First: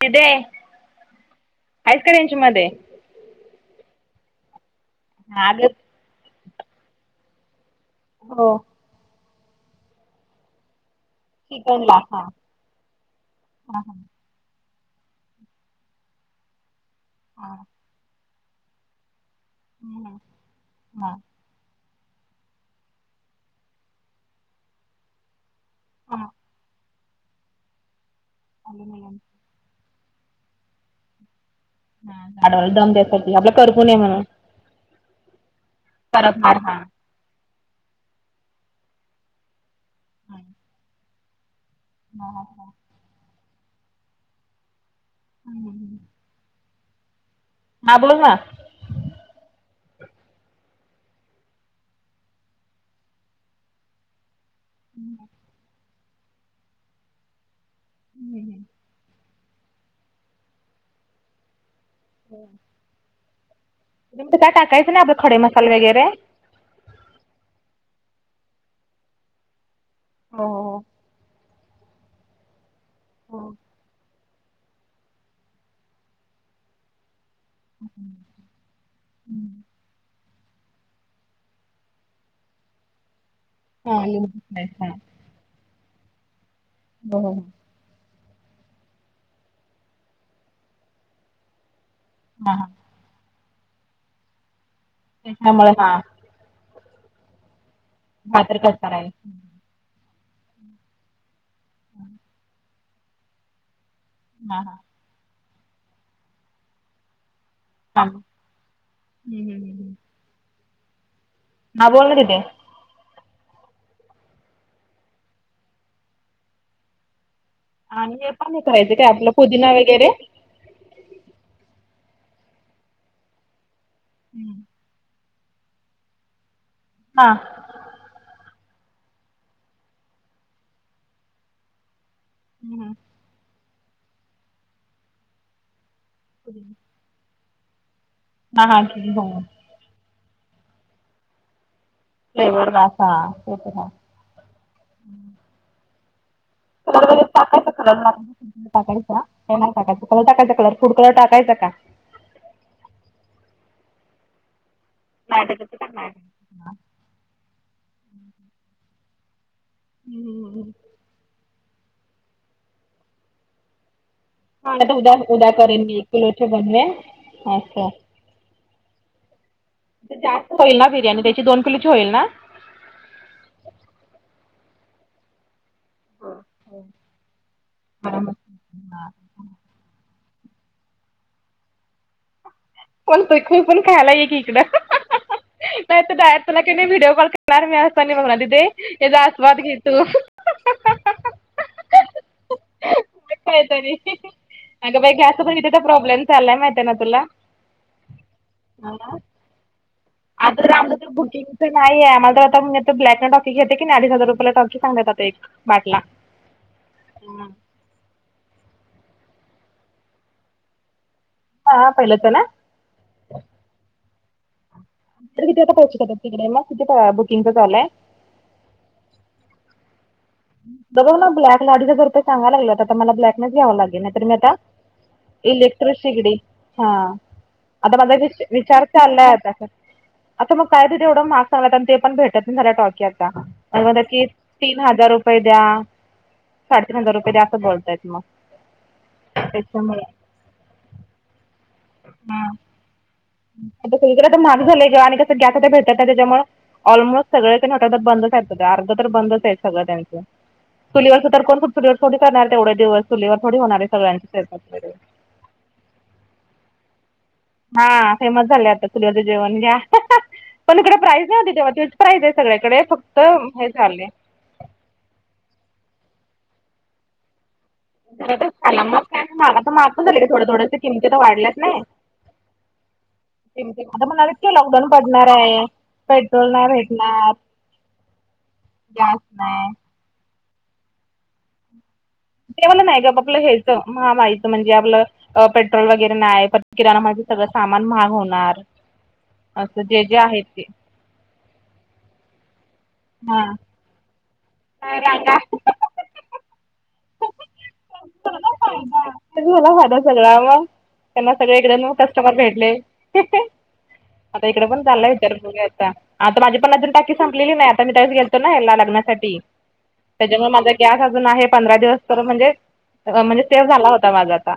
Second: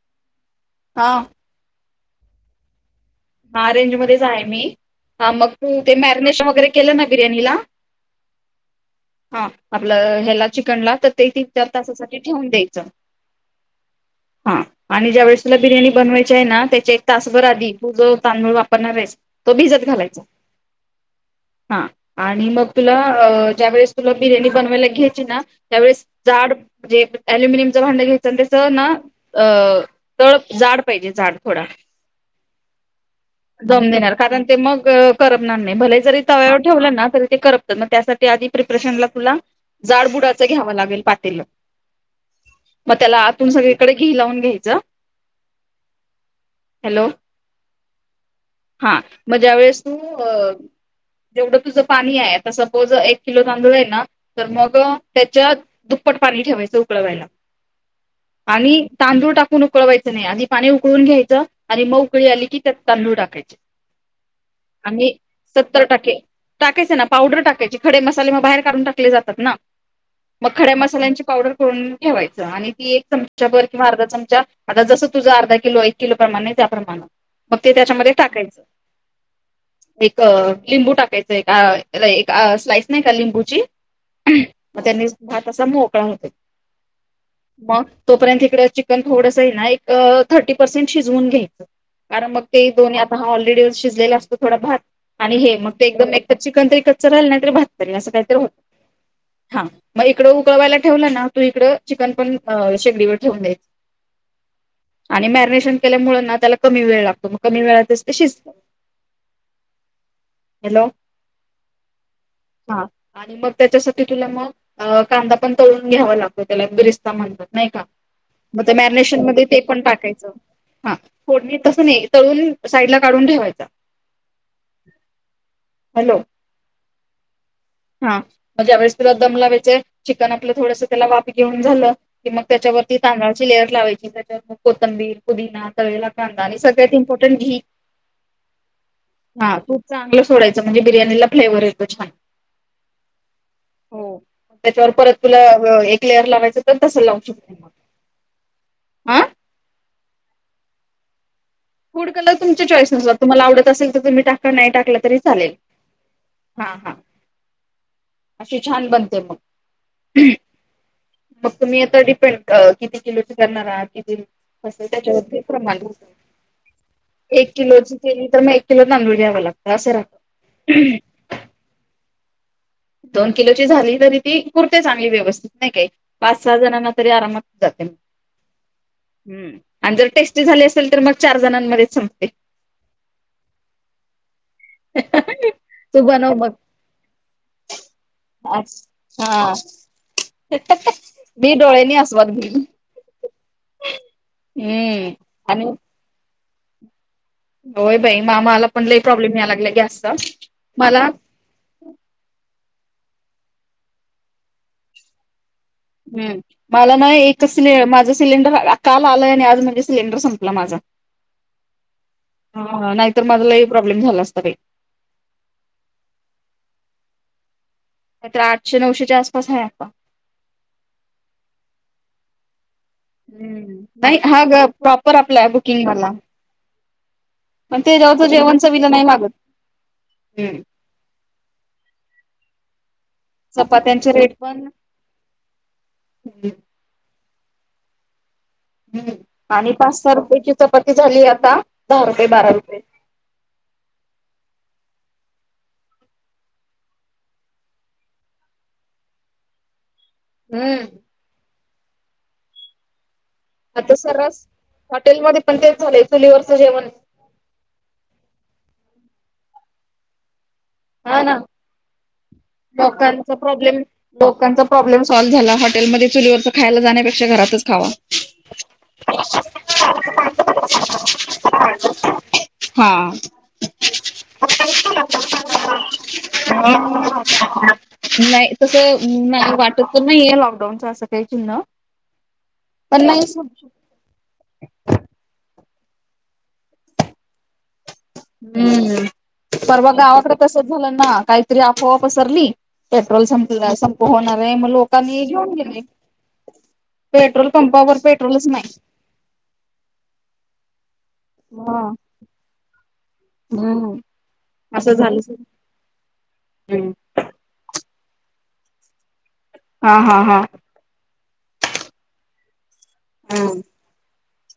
दीदे. हा. आहेस का रेंजमध्ये? हा रेंज मध्येच आहे मी, ह मग अग तू ते मॅरिनेशन वगैरे केलं ना बिर्याणीला. हो. हा आपलं ह्याला चिकनला तर ते तिन, चार चिकनला तासांसाठी हा ठेवून द्यायचं हा हा हा आणि ज्या वेळेस तुला बिर्याणी बनवायची आहे ना त्याच्या एक तासभर आधी तू जो तांदूळ वापरणार आहे तो भिजत घालायचा, हा हा हा. आणि मग तुला अ ज्यावेेळेस तुला बिर्याणी बनवायला घ्यायची ना त्यावेेळेस जाड जे अल्युमिनियमचं भांडं घ्यायचंसं ना अ तळ जाड पाहिजे जाड थोडा. हाडवा दम द्यास [unintelligible] जम देणार कारण ते मग करपणार नाही भले जरी करपणार तव्यावर हा ठेवलं ना तरी ते कर तर मग त्यासाठी आधी प्रिपरेशनला तुला जाडबुडाचं घ्यावं लागेल पातेलं. ह हा. मग त्याला आतून सगळीकडे घी लावून घ्यायचं. हम. [inaudible] हॅलो. हा बोल ना. हा मग ज्या वेळेस तू अ. जेवढं तुझं पाणी आहे आता सपोज एक किलो तांदूळ हाय ना तर मग त्याच्यात दुप्पट पाणी ठेवायचं उकळवायला. आणि तांदूळ टाकून उकळवायच नाही आधी पाणी उकळून घ्यायचं आणि मग ऊकळी आली की त्यात तांदूळ टाकायचे. दुसर काही टाकायचं नाही आपलं खडे मसाले वगैरे? टाकायच ना पावडर टाकायचे खडे मसाले मग बाहेर काढून टाकले जातात ना मग खड्या हो मसाल्यांची पावडर करून ठेवायच आणि ती एक हो चमचा भर किंवा अर्धा चमचा आता जसं तुझं अर्धा किलो एक किलो प्रमाणे त्या प्रमाणे. मग ते त्याच्यामध्ये टाकायचं. एक लिंबू टाकायचं एक, एक स्लाईस नाही का लिंबूची. हा लिंबू मग टाकायचा त्यांनी भात असा मोकळा होतोय. बरं.. मग तोपर्यंत हिकडं चिकन थोडसं आहे ना, एक थर्टी पर्सेंट शिजवून घ्यायचं. कारण मग हा ते हा दोन्ही आता हा ऑलरेडी शिजलेला असतो थोडा भात आणि हे त्याच्यामुळे मग ते हा एकदम एक तर चिकन तरी कच्च राहिल, नाहीतरी भात तरी असं काहीतरी होत भाकर कट करायला हा मग इकडं उकळवायला ठेवला ना, तू इकडं चिकन पण शेगडीवर ठेवून द्यायचं. हा, हा. आणि मॅरिनेशन केल्यामुळे ना, त्याला कमी वेळ लागतो मग कमी वेळात तेच ते शिजतं... हॅलो. हां बोल ना दिदे. हा आणि मग त्याच्यासाठी तुला मग अ कांदा पण तळून घ्यावा लागतो, त्याला 'बिरिस्ता' म्हणतात. नाही का, आणि हे पण हे मग ते करायचं काय मॅरिनेशन आपलं मध्ये ते पुदिना पण वगैरे टाकायचं. हा. फोडणी तसं नाही, तळून साईडला काढून ठेवायचा, हं... हॅलो. हां. हा मग ज्यावेळेस तुला दम लावायचं हाय, चिकन आपलं थोडंसं त्याला वाफ घेऊन झालं कि मग त्याच्यावरती तांदळाची लेअर लावायची, त्याच्यावर मग कोथंबीर, पुदिना, तळलेला कांदा, कांदा आणि सगळ्यात इम्पॉर्टंट घी. हा, हां, तूप हो. हा तूप चांगलं सोडायचं म्हणजे बिर्याणीला फ्लेवरर येतो छान. फ्लेवर ना, हा ते तर आहे. हो त्याच्यावर परत तुला एक लेअर लावायचं, तर तसं कलर लावू वगैरे शकते मग. टाकायचा कलर [unintelligible] टाकायचा. हा ते नाही टाकायचा, कलर टाकायचा, कलर फूड कलर टाकायंचा का? फूड कलर तुमच्या चॉईस नुसार, तुम्हांला आवडत असेल तर तुम्ही टाका, नाही टाकला तरी नाही चालेल. टाकायचा तर नाही टाकायचा. हा, हा.... अशी छान बनते मग. तुम्हीं आता डिपेंड किती किलोची करणार आहात किती? हा नाही तर उद्या त्याच्यावर उद्या प्रमाण करेन मी एक राहतोय किलोचे बनवेन ते, एक असं किलोची. केली तर मग एक किलो तांदूल घ्यावं लाग तं जास्त होईल ना बिर्याणी, त्याची दोन किलोची होईल ना? दोन किलोची झाली तरी ती, पुरते चांगली व्यवस्थित नाही काही. पाच- सहा जणांना तरी आरामात जाते ना. हं.. आणि जर टेस्टी झाली असेल तर मग, चार जणांमध्येच संपते. चालतंय तू पण खायाला ये की इकडं, [unintelligible] तू नाहीतर बनव डायरेक्ट तुला मग का नाही व्हिडिओ कॉल क करणार मी असं आणि म्हणणार, दीदे आज. याचा हा आस्वाद घे तू. [unintelligible] मी डोळ्यांनी आस्वाद घेईन. उगाच काहीतरी, अगं हम्म बाई गॅसचा पण आणि इथं प्रॉब्लेम चाललाय माहिती आहे ना तुला. होय बाई म आम्हांला पण लई प्रॉब्लेम या लागलायं गॅसचा मला इथं नाही आहे आमाला तर आता, ब्लॅकँनं टॉकी घेतयं की नाही, अडीच हजार रुपयाला टॉकी सांगतात आता एक. बाटला हं... मला ना एक सिले माझंच सिलेंडर काल आलाय आणि आज म्हणजे सिलेंडर संपला माझा. हा, हा. पहिलेचं ना? हां, हां.. नाहीतर माझा लई प्रॉब्लेम झाला असता बाई. तर किती आता पाहू शकतात. तिकडे मग किती बुकिंगंचा चालू हाय. नाही तर आठशे, नऊशेच्या आसपास आहे आता. डबल ना ब्लॅक ने अडीच हजार सांगाय लागलं तर मला ब्लॅकनेच घ्यावं हम्म लागेल नाही तर मी हा आता ग प्रॉपर आपला बुकिंग इलेक्ट्रिक वाला शेगडी, हां. पण आता माझा त्याच्यावरच जस्ट जेवण विचार चवीला नाही लागत. चाललाय आता. आता हम्म मग काय ते तेवढ महाग सांगाय लागलेत ते पण भेटत नाहीत झाले आता टॉकी आता आणि म्हणत्यात चपात्यांचे की रेट पण तीन हजार रुपये द्या. हम्म साडेतीन हजार रुपये द्या असं बोलतायेत मग. हम् आणि पाच, त्याच्यामुळे सहा रुपयेची चपाती झाली आता दहा रुपये, बारा हां रुपये. आता सगळीकडे आता महाग झालंयग आणि कसं गॅस आता भेटत नाही त्याच्यामुळं ऑलमोस्ट सगळ [unintelligible] अर्धा तर बंदच आहेत सगळं त्यांच. [unintelligible] [unintelligible] करणार तेवढ्या दिवस चुलीवर थोडी होणारे आता सगळ्यांचा सर्रास स्वयंपाक. हॉटेलमध्ये पण तेच झालेय चुलीवरचं जेवण हा फेमस झालय आता चुलीवरचे जेवण घ्या. पण इकडे हा प्राईज ना नाही होती तेव्हा तीच प्राईज आहे. सगळ्याकडे फक्त हे चाललीय कोणचा प्रॉब्लेम सॉल्व्ह झाला हॉटेलमध्ये चुलीवरचा खायला जाण्यापेक्षा घरातच खावा. [unintelligible] महाग पण झालं की की थोडं थोडंस किमतीत तर वाढल्यात नाय. हा [unintelligible] म्हणालेत की लॉकडाऊन पडणार आहे पेट्रोल नाही भेटणार [unintelligible] नाय तसं गॅस नाय नाही वाटत. पुन्हा येईल लॉकडाऊनच असं काही चिन्ह देवाला नाय पण ग आप नाही आपलं हेच. महामाईच म्हणजे आपलं पेट्रोल वगैरे नाय परत किराणा मालाचं सगळं सामान महाग होणार. हम्म, असं परवा जे जे गावाकडे आहे ते तसंच झालं ना काहीतरी अफवा पसरली. पेट्रोल हा संप संप होणार आहे मग काय लोकांनी रांगा घेऊन गेले. पेट्रोल पंपावर पेट्रोलच नाय. तरी झाला फायदा सगळा मग त्यांना सगळीकडे नो कस्टमर भेटले. [unintelligible] हम्म आता इकडे पण असं चाललंय विचार झालं बघू या आता. आता माझी पण अजून टाकी [unintelligible] त्यावेळीस मी गेलो होतो ना लग्नासाठी हा हा हा. त्याच्यामुळे माझा गॅस अजून आहे पंधरा दिवस तर म्हणजे म्हणजे सेव झाला होता माझा आता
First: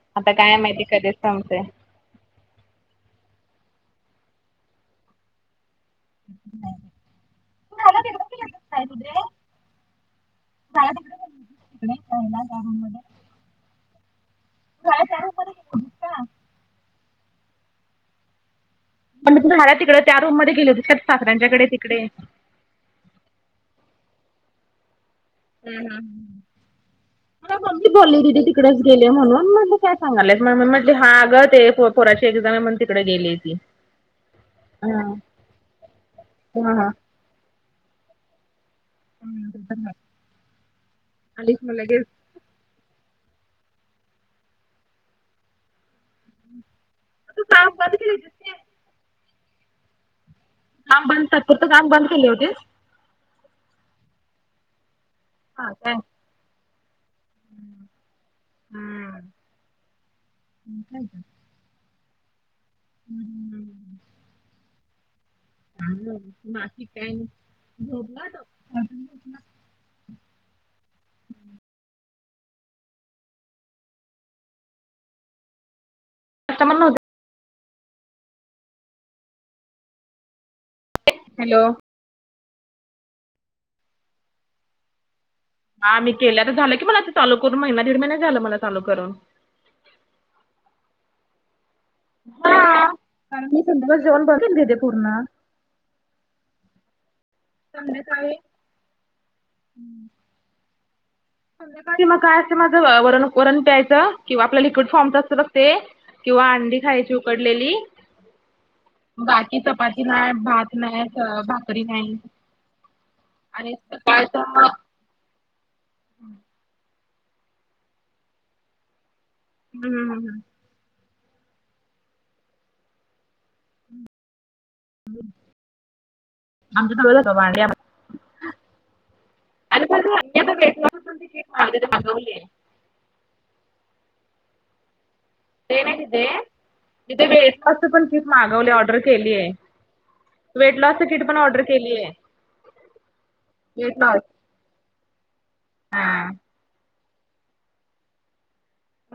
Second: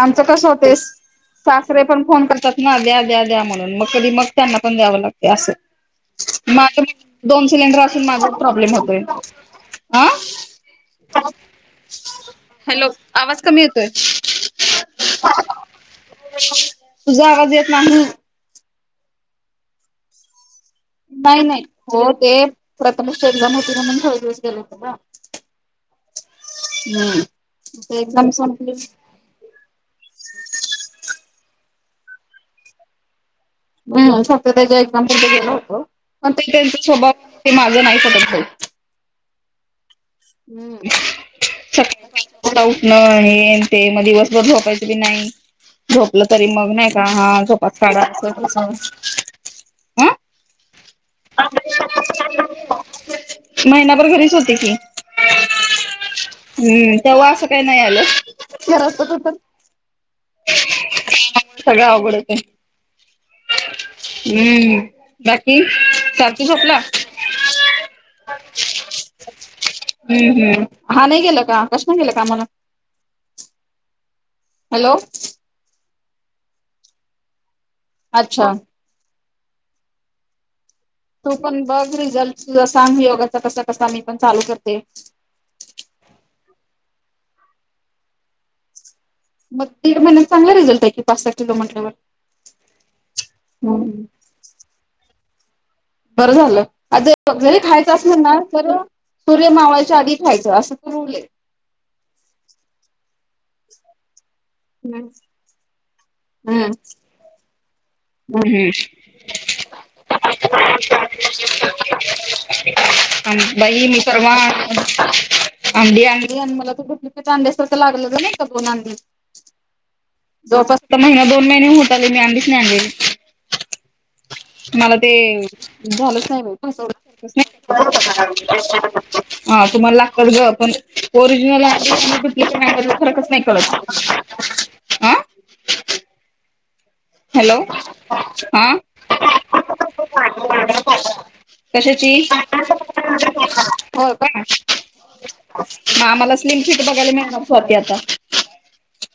आमचं आता कसं काय माहिती होतेस कधी संपतोय. सासरे पण फोन करतात ना द्या द्या द्या म्हणून मग कधी मग त्यांना पण द्यावं लागते असं. माझं दोन सिलेंडर असून माझा प्रॉब्लेम होतोय. अ [unintelligible] [unintelligible] हॅलो, आवाज कमी येतोय. तुझा आवाज येत नाही. म्हणज तु झाला तिकडे त्या रूम मध्ये गेल होते सासऱ्यांच्याकडे तिकडे. प्रथम एक्झाम होती ना म्हणून थोडे दिवस गेल होता ना. हम्म मम्मी ते बोलली एक्झाम तदी संपली तिकडेच गेले म्हणून मग काय सांगालाय म म्हट हा ग ते पुराची एक्साम म्हण तिकडे गेली ती. सत त्याच्या हा एक्झाम प ते गेलं होत पण ते हा त्यांचा हा. स्वभाव ते माझं नाही पटत काही. [unintelligible] हम्म, आलीस मग सत लगेच ड उटण हे ते मग दिवसभर झोपायच बी नाही झोपलं तरी मग नाही [unintelligible] हा तू काम झोपाच बंद काढा केली होतीस की आस तस. काम बंद तात्पुरतं काम बंद केलाय वो ते महिनाभर घरीच होते की [unintelligible] हा काय हम्म तव्हा असं काय नाही आलं, खरं असतं तर आणि कायतर सगळ आवडतय हम्म. हम्म, बाकी सार्थी झोपला बाकी काय नाही, झोपला तो अजून झोपला [unintelligible] हम्, हम हा नाही गेलं का, कस नाही गेलं कामाला? हॅलो कस्टमर नव्हते अच्छा तू पण हॅलो. बघ रिझल्ट, सांग योगाचा कसा कसा मी पण चालू करते हा मी केल्या तर झालं की मला ते चालू करून महिना दीड महिने झाला मला चालू करून. मग तीन महिन्यात चांगला रिझल्ट हाय की पाच सहा किलो म्हटल्यावर हा, कारण मी संध्याकाळच हम्म. जेवण बंद केलंय ते पुर्ण बरं झालं, आ ज सगळं खायचं असल संध्याकाळी ना, तर सूर्य मावळाच्या आधी खायचं असं फ्रुरुले संध्याकाळचं मग काय असते माझं वर, वरण प्यायचं किंवा आपल्या लिक्विड हम्म. फॉर्मच असतं बघ ते किंवा हम्म. अंडी खायची उकडलेली बाकी चपाती नाय, भात नाय, भाकरी नाही आमं आणि बाई मी परवा सकाळचं मग अंडी आणली आणि मला ते डुबलीकेट अंड्यासारखं लागल नाही का दोन अंडी हम्म, हम्म जवळपास, महिना दोन महिने होत आले मी अंडीचं नाही आणलेली मला ते झालंच नाही फसवलं आमच्या जवळ जातो भांडी [unintelligible] हा आणि तुम्हाला मागवली लागतात ते आम्ही गं आता पण वेट लॉस ओरिजिनल मागवले अंडी आणि मागवले. डुबलीकेट अंडी फरकच नाही कळत हं ते नाही तिथे, तिथे हॅलो ब्रेसफास्टच पण किट मागवली हा ऑर्डर केलीय आहे कशाची? वेट होय लॉस का मग आम्हाला स्लिम फीट बघायला मिळणार स्वाती आता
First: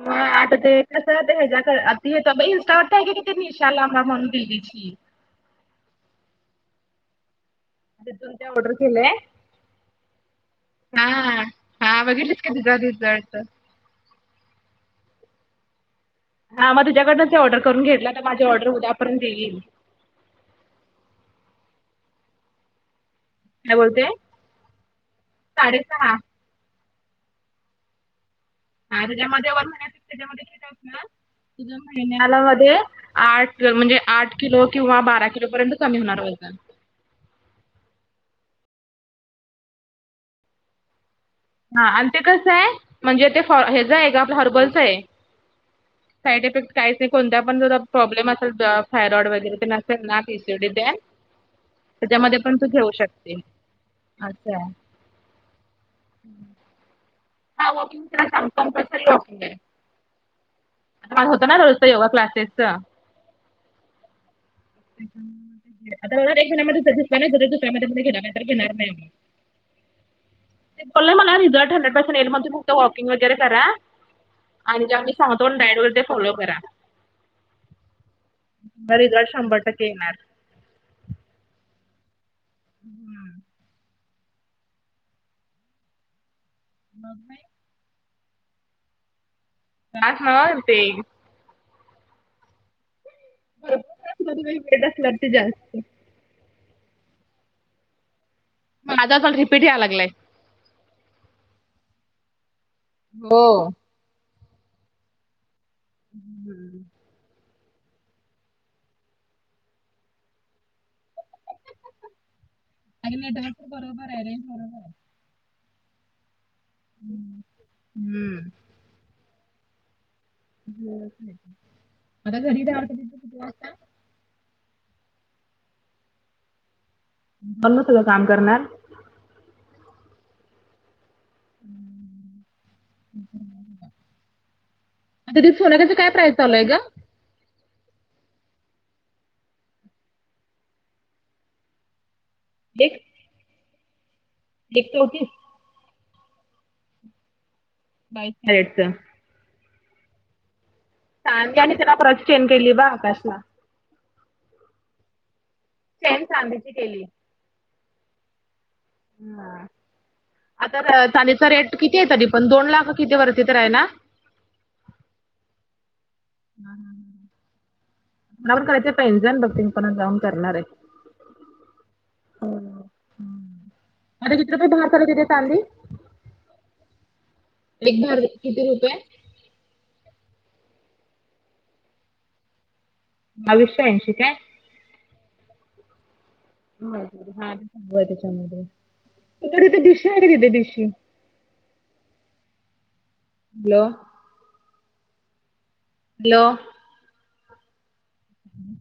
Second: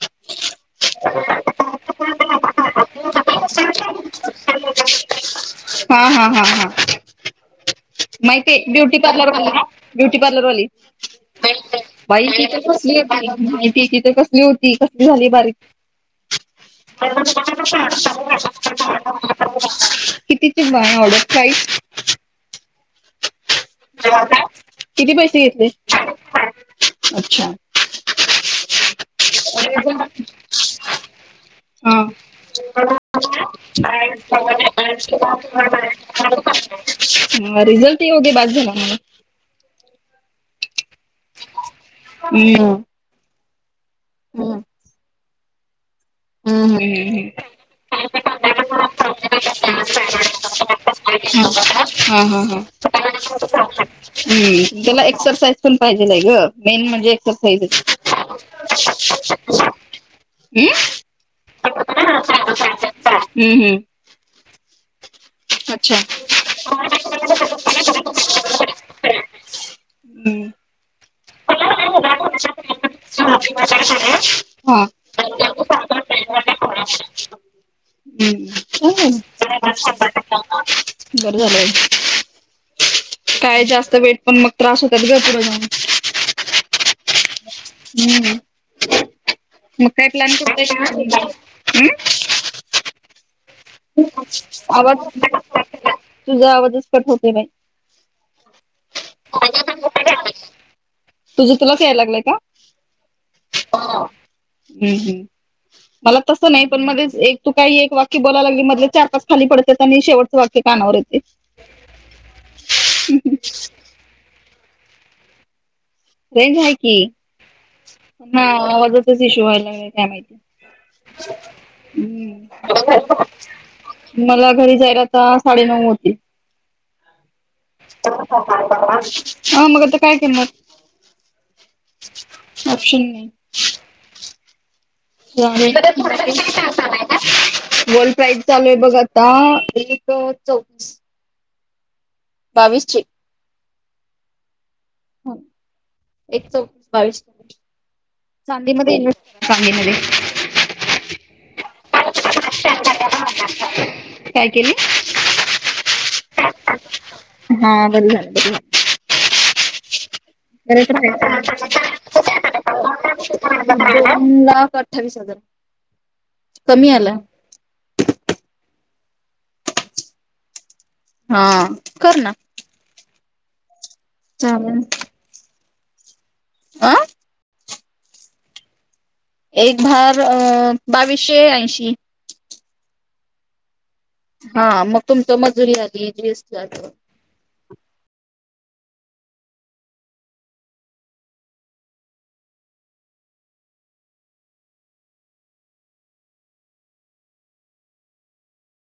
म आता ते कस ते ह्याच्या [unintelligible] कळतंय की ती निशा लांबा म्हणून दीदीची हा, हा, हा, हा तिथून ते माहितीय, ऑर्डर ब्युटी केलंय पार्लरवाला ना ब्युटी पार्लरवाली हां, हां बाई बघितलीस ती का तर तिचा कसली रिझल्ट? होती, माहितीय ती कसली होती, कसली झाली बारीक हा म तुझ्याकडंन येईल. [unintelligible] किती कि ऑर्डर प्राईस काय बोलते? किती पैसे घेतले? साडेसहा अच्छा त्येज्यामध्ये वरून त्येज्यामध्ये किट असत ना त्येज्यामध्ये हा महिन्याला म्हणजे, आठ म्हणजे आठ किलो, बारा किलो पर्यंत कमी होणार वजन हा रिझल्ट येऊ दे बास झाल आम्हाला हा आणि ते कसंय, हम्म. म्हणजे ते फ हेज हाय का आपलं हम्म हर्बलच हाय साईड इफेक्ट हम्म काहीच नाही, हम्म कोणता पण दुधात प्रॉब्लेम असेल थायरॉइड वगैरे ते नसेल ना, पी. सि. ओ. डी. त ये. हां हां तुला शकते. असं आहे. एक्सरसाइज- तुन पाहिजेय ग मेन म्हणजे- [inaudible] हां वॉकिंग तुला सांग कंपल्सरी हं पाण होतं ना रोल, हं, आता हं, मला एक महिन्यामध्ये दुसऱ्या नाही जरी दुसऱ्या महिन्यामध्ये घेणार नाही तर अच्छा, घेणार हं कळलंय मला, रिझल्ट हंडेड पर्सेंट येलण म्हणताय फक्त वॉकिंग वगैरे करा. आणि, त्या आम्ही सांगतो डाईट वर ते फॉलो करा. हा. हं मला काय रिझल्ट शंभर झालं, टक्के येणार. बर झालंय, काय जास्त वेट पण मग- त्रास होतात ग, पुढे जाऊन. मम्मी... हं, मग काय त्रास प्लॅन ना ते करतय. अ वेट आवाज असल्यावरती जास्त. तुझा आवाजच कट होतय बाई, माझ जाल रिपीट यायला लागलाय. तुझं, तुलाच यायला लागलाय का? हो हं, मला तस नाही पण, मध्ये एक तू काही एक वाक्य- ''बोलाय लागली मधले चार-पाच खाली पडत्या आणि शेवटचं वाक्य कानावर पडते. '' [unintelligible] बरोबर आहे, रेंज बरोबर आहे. रेंज आहे की, हम्म. हा आवाजचाच इशू व्हायलाग काय माहिती, आता घरी हम्म. दवत तिथे कुठ वाता. मला, घरी जायला आता साडेनऊ वाजतील होती. पण मग सगळं अ, काम करणार. मग आता काय करणार. हं ऑप्शन नाही. हं [unintelligible] वर्ल्ड काय प्राईस चालू आहे गं? प्राईज चालू आहे बघ आता, एक चौतीस, बावीस ची एककोणतीस, एक चौस बावीस, बावीस कॅरेटचं. चांदीमध्ये इन्व्स्ट चांदी मध्ये, चांदी, आणि त्याना परास चेन केली बा आकाशला, काय केली? चेन चांदीची केली. ह बरं झालं बरं झालं. हा, आता बरंच राहिलं चादी चा रेट किती आहे? तरी पण दोन लाख किती वरती तर आहे ना, ना कर, अठ्ठवीस हजार, कमी आला नवीन कलरचे पैंजण बघते मी पण, आज जाऊन करणार आहे. हा कर ना, हं हं, चित्रप आहे चालेल बाहेर खरेदीले चालली, आं एक भर किती रुपये? एक भार, अ बावीसशे ऐंशी, बाविसशे ऐंशी, काय? हां, मग तुमच मजुरी आली जीएसटी आलं. हा सग त्याच्यामध्ये तथे डिश आहे का तिथे डिशशी. हॅलो. हॅलो. हम्.